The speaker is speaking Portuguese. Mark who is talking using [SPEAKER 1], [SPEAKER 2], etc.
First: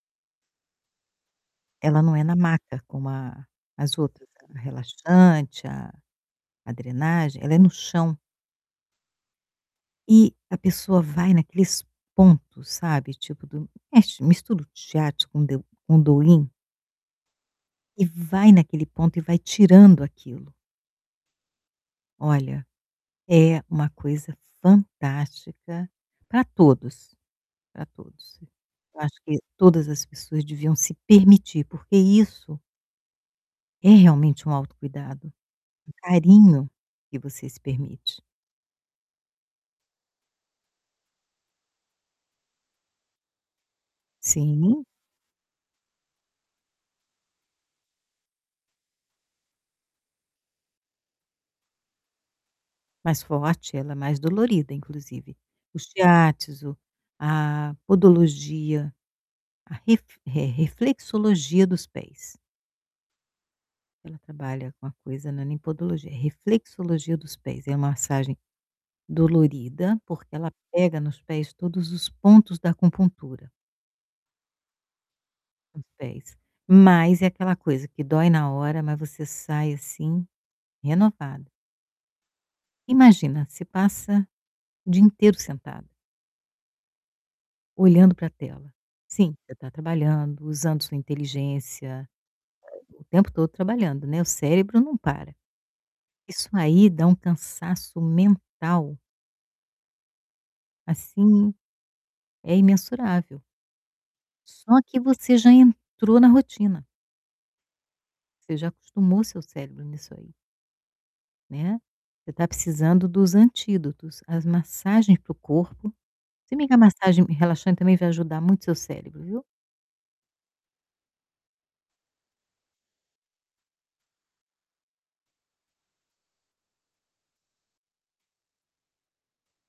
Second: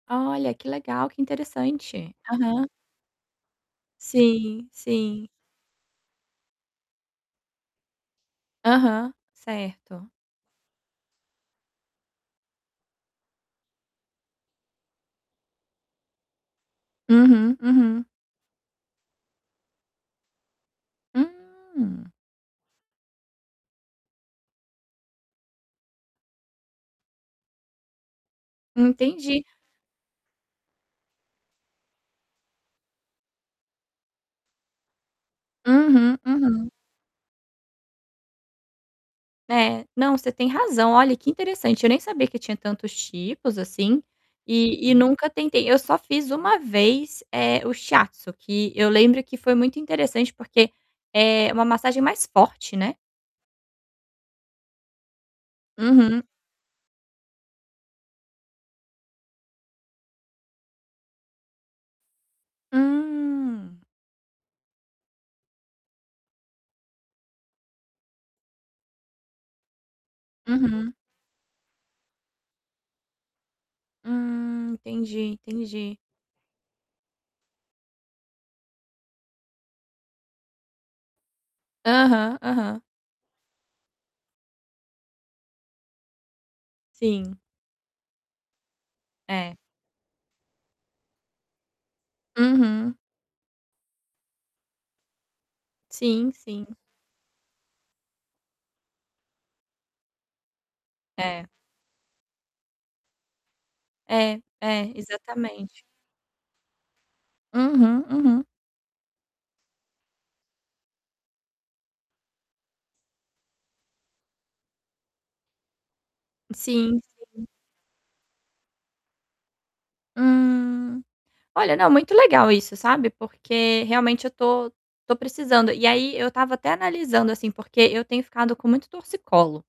[SPEAKER 1] Olha, que legal, que
[SPEAKER 2] Ela não
[SPEAKER 1] interessante.
[SPEAKER 2] é na
[SPEAKER 1] Aham.
[SPEAKER 2] maca como a as outras, ela é
[SPEAKER 1] Sim, sim.
[SPEAKER 2] relaxante, a a drenagem. Ela é no chão.
[SPEAKER 1] Aham, certo.
[SPEAKER 2] E a pessoa vai naqueles pontos, sabe, tipo do mexe, mistura o Shiatsu com o de com o Do-in.
[SPEAKER 1] Uhum,
[SPEAKER 2] E
[SPEAKER 1] uhum.
[SPEAKER 2] vai naquele ponto e vai tirando aquilo.
[SPEAKER 1] Hum.
[SPEAKER 2] Olha, é uma coisa fantástica pra todos, pra todos. Eu acho que
[SPEAKER 1] Entendi.
[SPEAKER 2] todas as pessoas deviam se permitir porque isso é realmente um autocuidado, um
[SPEAKER 1] Uhum,
[SPEAKER 2] carinho
[SPEAKER 1] uhum.
[SPEAKER 2] que você se permite.
[SPEAKER 1] É, não, você tem razão, olha que interessante, eu nem sabia que tinha tantos tipos assim,
[SPEAKER 2] Sim.
[SPEAKER 1] e e nunca tentei. Eu só fiz uma vez, eh, o Shiatsu que eu lembro que foi muito interessante porque, eh, uma massagem mais forte, né.
[SPEAKER 2] Mais forte, ela é mais dolorida, inclusive. O
[SPEAKER 1] Uhum.
[SPEAKER 2] Shiatsu, a podologia, a ref eh, reflexologia dos pés.
[SPEAKER 1] Hum.
[SPEAKER 2] Ela trabalha com a coisa, né, não é nem podologia, reflexologia dos pés, é a massagem dolorida, porque ela
[SPEAKER 1] Uhum.
[SPEAKER 2] pega nos pés todos os pontos da acupuntura.
[SPEAKER 1] Hum, entendi,
[SPEAKER 2] Nos
[SPEAKER 1] entendi.
[SPEAKER 2] pés. Mas é aquela coisa que dói na hora, mas você sai, assim, renovada.
[SPEAKER 1] Aham, aham.
[SPEAKER 2] Imagina, você passa o dia inteiro sentada.
[SPEAKER 1] Sim.
[SPEAKER 2] Olhando pra tela. Sim, você
[SPEAKER 1] É.
[SPEAKER 2] tá trabalhando, usando sua inteligência, eh,
[SPEAKER 1] Uhum.
[SPEAKER 2] o tempo todo trabalhando, né, o cérebro não para.
[SPEAKER 1] Sim,
[SPEAKER 2] Isso
[SPEAKER 1] sim.
[SPEAKER 2] aí dá um cansaço mental.
[SPEAKER 1] É.
[SPEAKER 2] Assim, é imensurável.
[SPEAKER 1] É,
[SPEAKER 2] Só
[SPEAKER 1] é,
[SPEAKER 2] que você já
[SPEAKER 1] exatamente.
[SPEAKER 2] entrou na rotina.
[SPEAKER 1] Uhum, uhum.
[SPEAKER 2] Você já acostumou seu cérebro nisso aí. Né. Você está precisando dos antídotos. As massagens para o corpo se bem que a
[SPEAKER 1] Sim,
[SPEAKER 2] massagem
[SPEAKER 1] sim.
[SPEAKER 2] relaxante também vai ajudar muito o seu cérebro, viu.
[SPEAKER 1] Hum. Olha, não, muito legal isso, sabe, porque realmente eu tô tô precisando. E aí eu estava até analisando assim, porque eu tenho ficado com muito torcicolo.